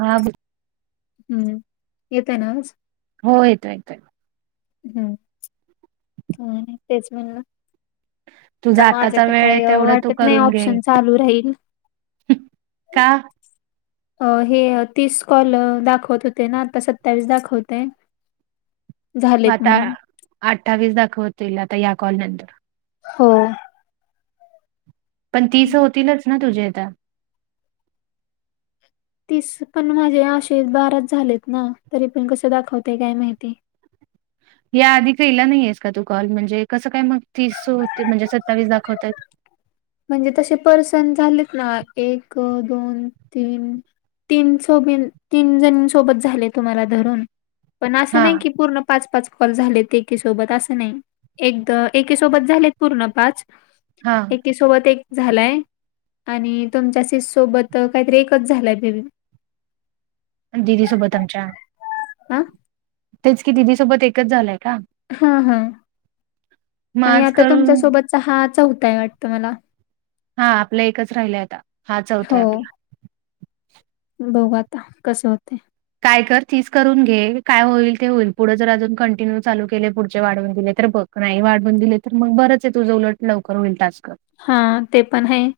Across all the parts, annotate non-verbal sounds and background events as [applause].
हा हम्म येतंय ना आवाज हो येतो येतोय हम्म काय नाही तेच म्हणल तुझा आताचा वेळ आहे अ, तेवढं तू वाटत नाही करून घे ऑप्शन चालू राहील. का अ हे तीस कॉल दाखवत होते ना आता सत्तावीस दाखवतय [inaudible] मग आता म्हणून अठ्ठावीस दाखवतील आता या कॉल नंतर हो पण तीस होतीलच ना तुझे आता तीस पण माझे अशे बाराच झालेत ना तरी पण कसं दाखवतय काय माहिती या आधी केला नाहीेयस का तू कॉल म्हणजे कसं काय मग तीस होते म्हणजे सत्तावीस दाखवतायत म्हणजे तसे पर्सन झालेत ना एक दोन तीन तीन सोबीन तीन जणी सोबत झाले तुम्हाला धरून पण असं हा नाही की पूर्ण पाच पाच कॉल झालेत एकीसोबत असं नाही एकदा एकी सोबत झालेत पूर्ण पाच हा एकीसोबत एक झालाय आणि तुमच्या सिस सोबत काहीतरी एकच झालाय बेबी दिदी सोबत आमच्या. आ. तेच की दिदी सोबत एकच झालंय का. हा हा मग आणि आज आता करून तुमच्यासोबतचा हा चौथाय वाटतं मला. हा आपलं एकच राहिलंय आता हा चौथाय हो आपला. बघू आता कस होतय काय कर तीस करून घे काय होईल ते होईल पुढे जर अजून कंटिन्यू चालू केले पुढचे वाढवून दिले तर बघ. नाही वाढवून दिले तर मग बरच आहे तुज उलट लवकर होईल टास्क हा ते पण हाय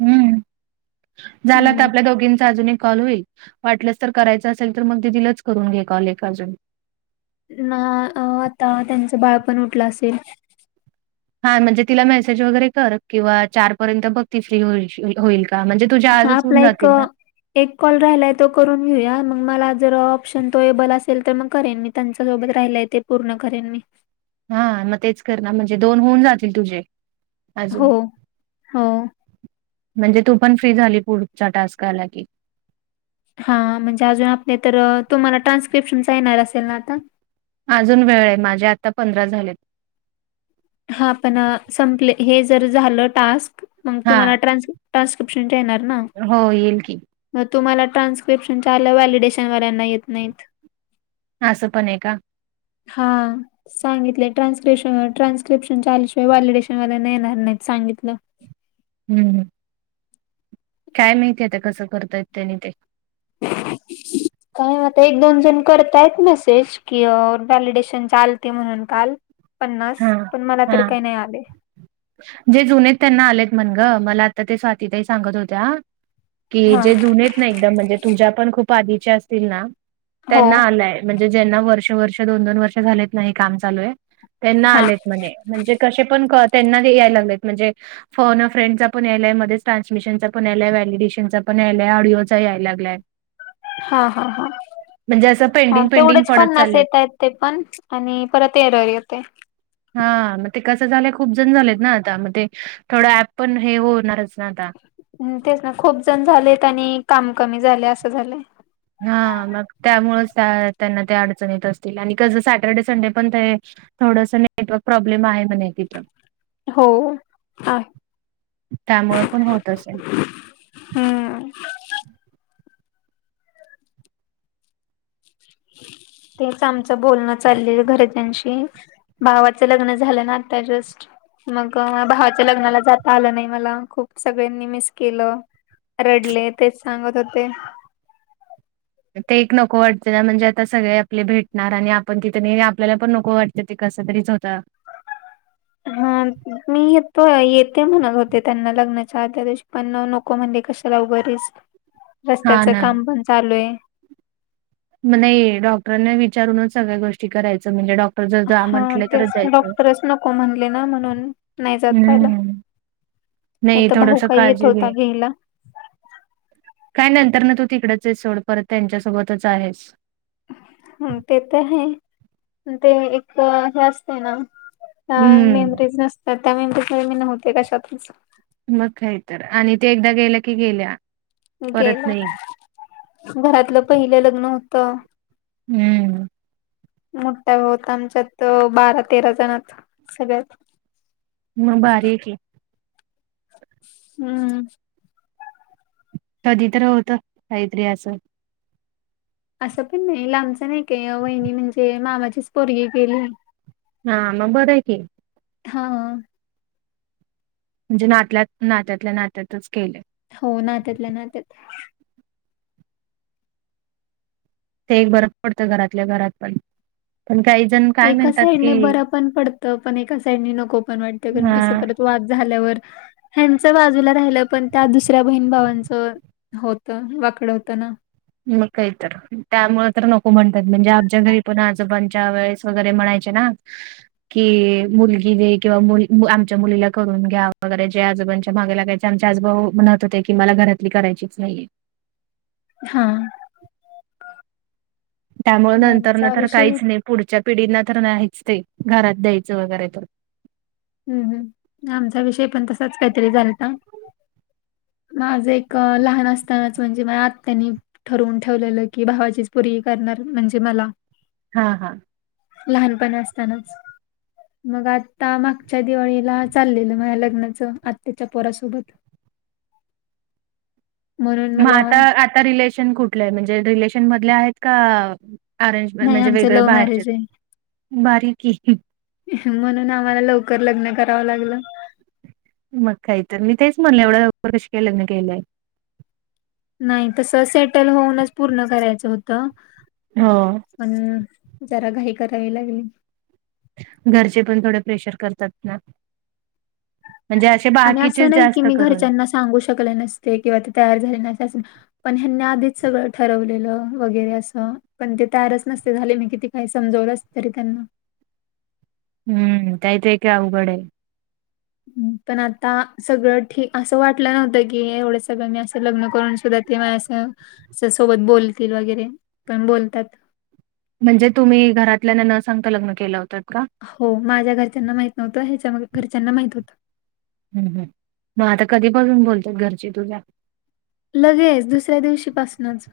हम्म. झाला त हम्म आपल्या दोघींचा अजून एक कॉल होईल. वाटलंस तर करायचं असेल तर मग दिदिलाच करून घे कॉल एक अजून. ना अ आता त्यांचं बाळ पण उठलं असेल. हा म्हणजे तिला मेसेज वगैरे कर किंवा चार पर्यंत बघ ती फ्री होशी होईल का म्हणजे. तुझे हा आजच आपला होऊन एक. जातील ना. एक कॉल राहिलाय तो करून घेऊया मग मला जर ऑप्शन तो एबल असेल तर मग करेन मी. त्यांच्या सोबत राहिलाय ते पूर्ण करेन मी. हा मग तेच करणार म्हणजे दोन होऊन जातील तुझे अजून. हो हो म्हणजे तू पण फ्री झाली पुढच्या टास्क आला की. हा म्हणजे अजून आपले तर तुम्हाला ट्रान्स्क्रिप्शन चा येणार असेल ना आता? अजून वेळ आहे माझे आता पंधरा झालेत. हा पण संपले हे जर झालं टास्क मग तुम्हाला हां. ट्रान्स. ट्रान्सस्क्रीप्शन चे येणार ना? हो येईल की. मग तुम्हाला ट्रान्स्क्रिप्शन चे आलं व्हॅलिडेशनवाल्या्ना येत नाहीत. असं पण आहे का? हा सांगितले ट्रान्स्क्रेशन वर ट्रान्स - क्रिप्शनचे आल्या शिवाय वॅलिडेशनला येणार नाहीत सांगितलं. हम्.. काय माहिती आता कसं करता येत त्यानी ते? काय व ता दोन तीन करतायत मेसेज. की व्हॅलिडेशन चालते म्हणून काल पन्नास हां, पण मला तर हां. काई नाही आले. जे जुनेत त्यांना आलेत मण ग मला आता ते स्वातीताई सांगत होत्या. कि हा जे जुनेत ना एकदम म्हणजे तुझ्या पण खूप आधीच्या असतील ना हो त्यांना आलाय. म्हणजे ज्यांना वर्ष वर्ष दोन दोन वर्ष झालेत नाही काम चालू ए त्यांना हा आलेत म्हणे. म्हणजे कशे पण क त्यांना ते यायला लागलेत म्हणजे फोन अ फ्रेंडचा पण यायलाय मध्येच ट्रान्समिशनचा पण यायले व्हॅलिडेशनचा पण यायलाय ऑडिओचा यायला लागलाय. हा हा हा. म्हणजे असं हा. पेंडिंग, पेंडिंग तेवढेच पडत पन्नास चाललेत. येतायेत. ते पण आणि परत एरर येते. हा.. म ते कसं झालंय खूप जण झालेत ना आता मग ते थोडं ऍप पण हे होणारच ना आता. ह् तेच ना. खूप जण झालेत आणि काम कमी झाले असं झालंय. हा.. मग त्यामुळंच त्या त्यांना ते अडचण येत असतील आणि कस सॅटर्डे संडे पण ते थोडसं नेटवर्क प्रॉब्लेम आहे म्हणे तिथं. हो. आ त्यामुळं पण होत असेल. हम्म तेच आमचं बोलणं चालले घरच्यांशी. भावाचं लग्न झालं ना आता जस्ट. मग भावाच्या लग्नाला जाता आलं नाई मला. खूप सगळ्यांनी मिस केलं. रडले. तेच सांगत होते. ते एक नको वाटतं ना म्हणजे आता सगळे आपले भेटणार आणि आपण तिथं नाई आपल्याला पण नको वाट ते कस तरीच होतं. हा.. मी येतो येते म्हणत होते त्यांना लग्नाच्या अदल्या दिवशी पण न नक को म्हणे कशाला उग रीस, हां रस्त्याचं ना. काम पण चालू ए. नई.. डॉक्टरने विचारूनच सगळ्या गोष्टी करायचं म्हणजे डॉक् हा.. तेच. डॉक्टरच नको म्हणले ना म्हणून नाही जाता आलं. हम्म, नाई नाही त भाऊ थोडंसं काय येत काळजी घे. होता घेयला. काय नंतर ना तू तिकडच चेस, सोड परत त्यांच्यासोबतच आहेस. ह! ते तर हाए ते एक हे असते ना. हा.. हम्म. मेमरीज नसतात. त्या मेंबरी मी नव्हते कशातच. मग काय तर आणि ते एकदा गेल्या की गेल्या. परत गेला. नाही. घरातलं पहिलं लग्न होतं. हम्म. मोटा भाव आमच्यात बारा तेरा जणात सगळ्यात. म बारी ए की. हम्म. तधी तर होतं काईतरी असं. असं पण नाही लांबचं नाही काई. वहिणी म्हणजे मामाचीच पोगी केलीए. हा. म बरं ए की. हा हा. म्हणजे नातल्यात नात्यातल्या नात्यातच केली. हो नात्यातल्या नात्यात ते एक बरफ पडतं घरातल्या घरात पण. पण काही जण काय एका म्हणतात साईडने की बरं पण पडतं. पण एका साईडने नको पण वाटतं कारण कस हा. परत वाद झाल्यावर, ह्यांच बाजूला राहिलं पण त्या दुसऱ्या बहीण भावांचं हो त, वाकड होतं ना. म काई तर, त्यामुळं तर नको म्हणतात म्हणजे आमच्या घरी पण आजोबांच्या वेळेस वगरे म्हणायचे ना. कि मुलगी दे किंवा आमच्या मुलीला करून घ्या. वगैरे जे आजोबांच्या मागे लागायचे आमचे आज भाऊ म्हणत होते की, मला घरातली करायचीच नाहीये. हा त्यामुळ आणि नंतर न आमचा तर विषय काहीच नाही. पुढच्या पिढींना तर नाहीच ते. घरात द्यायचं वगैरे तर हम्म हम्म आमचा विषय पण तसाच काहीतरी झालता. माझं एक लहान असतानाच म्हणजे माझ्या आत्यानी ठरवून ठेवलेलं की भावाचीच पोरगी करणार म्हणजे मला. हा हा लहानपणा असतानाच. मग आता मग या दिवाळीला चाललेलं माझ्या लग्नाचं आत्याच्या पोरासोबत. [inaudible] म्हणून मग मला आता आता रिलेशन कुठलं आहे. म्हणजे रिलेशन मधले आहेत का अरेंजमें नाही म्हणजे आमचं वेगळे लव्ह बाहेरचे. मॅरेज भारीकी म्हणून आम्हाला लवकर लग्न करावं लागलं. मग काही तर मी तेच म्हणलं एवढं लवकर कशी काय लग्न केलंय. नाही तस सेटल होऊनच पूर्ण करायच होत. ह पण जरा घाई करावी लागली. घरचे पण थोड प्रेशर करतात ना. म्हणजे आणि असं बाकीचेच नाही की जास्त मी करून. घरच्यांना सांगू शकले नसते. किंवा ते तयार झाले नसते. अस पण ह्यांनी आधीच सगळं ठरवलेल वगैरे असं पण ते तयारच नसते झाले. मी किती काही समजवल असत तरी त्यांना हम्म काही ते काही अवघड आहे. पण आता सगळं ठी असं वाटलं नव्हतं की एवढं सगळं मी असं लग्न करून सुद्धा ते माझ्या स सोबत बोलतील वगैरे पण बोलतात. म्हणजे तुम्ही घरातल्यां न सांगता लग्न केलं होतत का? हो माझ्या घरच्यांना माहित नव्हत. ह्याच्या घरच्यांना माहित होत. हम्म हम्म मग आता कधीपासून बोलतात घरची तुझ्या. लगेच दुसऱ्या दिवशीपासनच.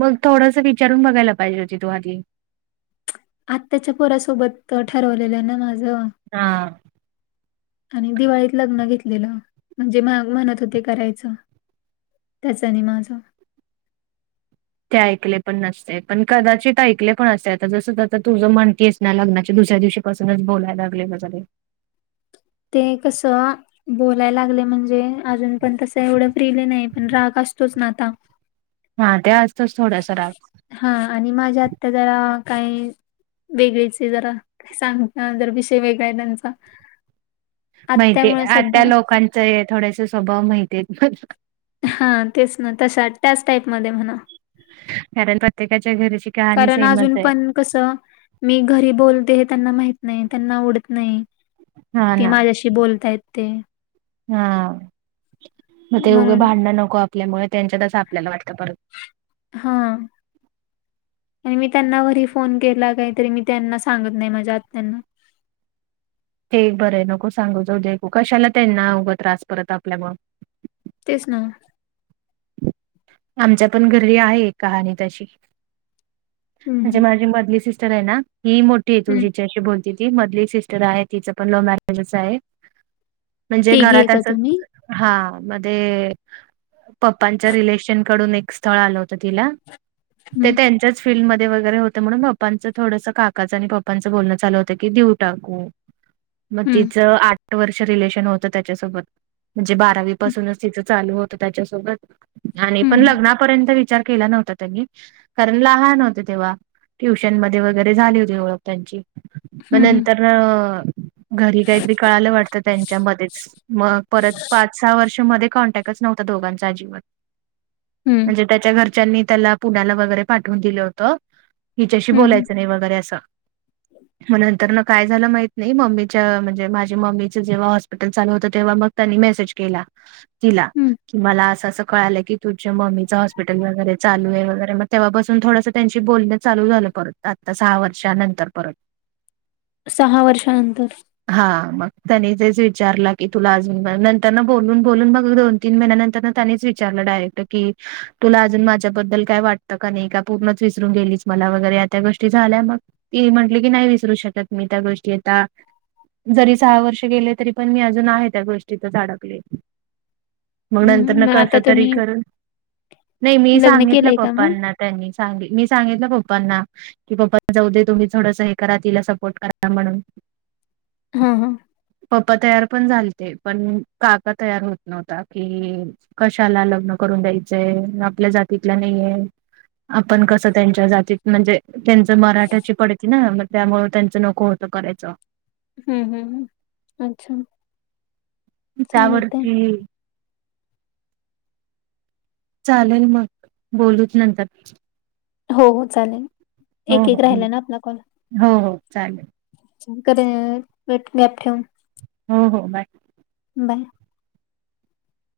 मग थोडंस विचारून बघायला पाहिजे होती तू आधी. आत्ताच्या पोरासोबत ठरवलेलं ना माझं हा [inaudible] आणि दिवाळीत लग्न घेतलेल. म्हणजे म्हणत होते करायच. त्याचा आणि माझ. ते ऐकले पण नसते. पण कदाचित ऐकले पण असते. आता जस आता तुझं म्हणतीयस लग्नाच्या दुसऱ्या दिवशी पासूनच बोलायला लागले माझ्या ते. ते कस बोलाय लागले म्हणजे अजून पण तसं एवढं फ्रीले नाही. पण राग असतोच ना आता. हा ते असतोच थोडसा राग. हा आणि माझ्या आत्या जरा काय वेगळीच आहे जरा. सांग जर विषय वेगळा आहे त्यांचा. माहिती आत्यामुळे आहे सध्या आत्या लोकांचे थोडेसे स्वभाव माहिती आहेत मला हा तेच ना तस त्याच टाईप मध्ये म्हणा कारण प्रत्येकाच्या घरीची कारण अजून पण कस मी घरी बोलते हे त्यांना माहीत नाही. त्यांना उवडत नाही. हा ते ना माझ्याशी बोलतायेत ते. हा मग ते उगं म्हणून भांडणं नको आपल्यामुळे त्यांच्यातसं आपल्याला वाटतं परत, हा. आणि मी त्यांनावरही फोन केला काहीतरी मी त्यांना सांगत नाही माझ्या आत्यांना. ते बरं आहे नको सांगू जाऊ देू कशाला त्यांना अवघं त्रास परत आपल्या मुळ. तेच ना! आमच्या पण घरीली आहे कहा आणि तशी, हं, म्हणजे हं, माझी मधली सिस्टर आहे ना ही मोठी आहे तु हं. जिच्या. बोलती ती मधली सिस्टर आहे तिचं पण लव्ह मॅरेजच आहे. म्हणजे तिघी आहे घरात का अस तुम्ही? हा मध्ये, पप्पांच्या रिलेशन कडून एक स्थळ आलं होतं तिला. ते हं, त्यांच्याच फीलडमध्ये वगैरे होते म्हणून. पांच थोडस काकाच आणि पप्पांचं बोलणं चाल होत की देऊ टाकू मग हं, तिचं आठ आठ वर्ष रिलेशन होत त्याच्यासोबत म्हणजे बारावी हं, पासूनच तिचं चालू होतं त्याच्या स आणि पण हं, लग्नापर्यंत विचार केला नव्हता त्यांनी. करण लहान होते तेव्हा ट्युशन मध्ये वगैरे झाली होती ओळख त्यांची. मग हं, हं, नंतर घरी काहीतरी कळायला वाटतं त्यांच्यामध्येच. मग परत पाच सहा वर्षमध्ये कॉन्टॅक्टच नव्हता दोघांचा. हं, म्हणजे त्याच्या घर नी त्याला पुला वगैरे पाठवून दिलं होत. हिच्याशी हं, हं, बोलायचं नाही वगैरे असं. मग नंतर ना काय झालं माहत नाही मम्मीच्या म्हणजे माझे मम्मीचं जेव्हा. चाललं होतं मग तेव्हा मग त्यांनी मेसेज केला. हिला हं. मला आज असं कळालं की तुझे म्मीं हॉस्पिटल वगैरे चालू आहे. वगैरेग ते्हापसून थोडं त्यांची बोलण चालू झालं. परत आता सहा वर्ष नंतर परत. सहा वर्षानंतर. हा मग त्यांनी तेच विचारलं की तुला अजून नंतर बोलून बोलून बघ दोन तीन महिन्या नंतर त्यांनीच विचारलं डायरेक्ट की, तुला अजून माझ्याबद्दल काय वाटतं का नाही का पूर्णच विसरून गेलीच मला वगैरे या त्या गोष्टी झाल्या मग, ती म्हटली की नाही विसरू शकत मी त्या गोष्टी आता, जरी सहा वर्ष गेले तरी पण मी अजून आहे त्या गोष्टीत अडकले. मग हं, नंतर हं. न मग कस आता तरी तुम्ही करून नाही मी लग्न सांगितलं केलंय का मग? पप्पांना. त्यांनी सांग मी सांगितलं पप्पांना. कि पप्प जाऊ देय तुम्ही थोडंस हे करा तिला सपोर्ट करा म्हणून. हा हा. पप्पा तयार पण झालते पण काका तयार होत नव्हता कि, कशाला लग्न करून द्यायचंय आपल्या जातीतलं नाहीय. आपण कसं त्यांच्या जातीत म्हणजे त्यांचं मराठ्याची पडती ना मग त्यामु त्यांचं नको होत. करायचं. हम्म हम्म् अच्छा! चालतंय. त्यावरती, चालेल मग बोलूत नंतर. हो हो चालेल. हो एक हो एक राहिला ना आपला हो हो चालेल. क गॅप ठेवून. हो हो बाॅय. बाय!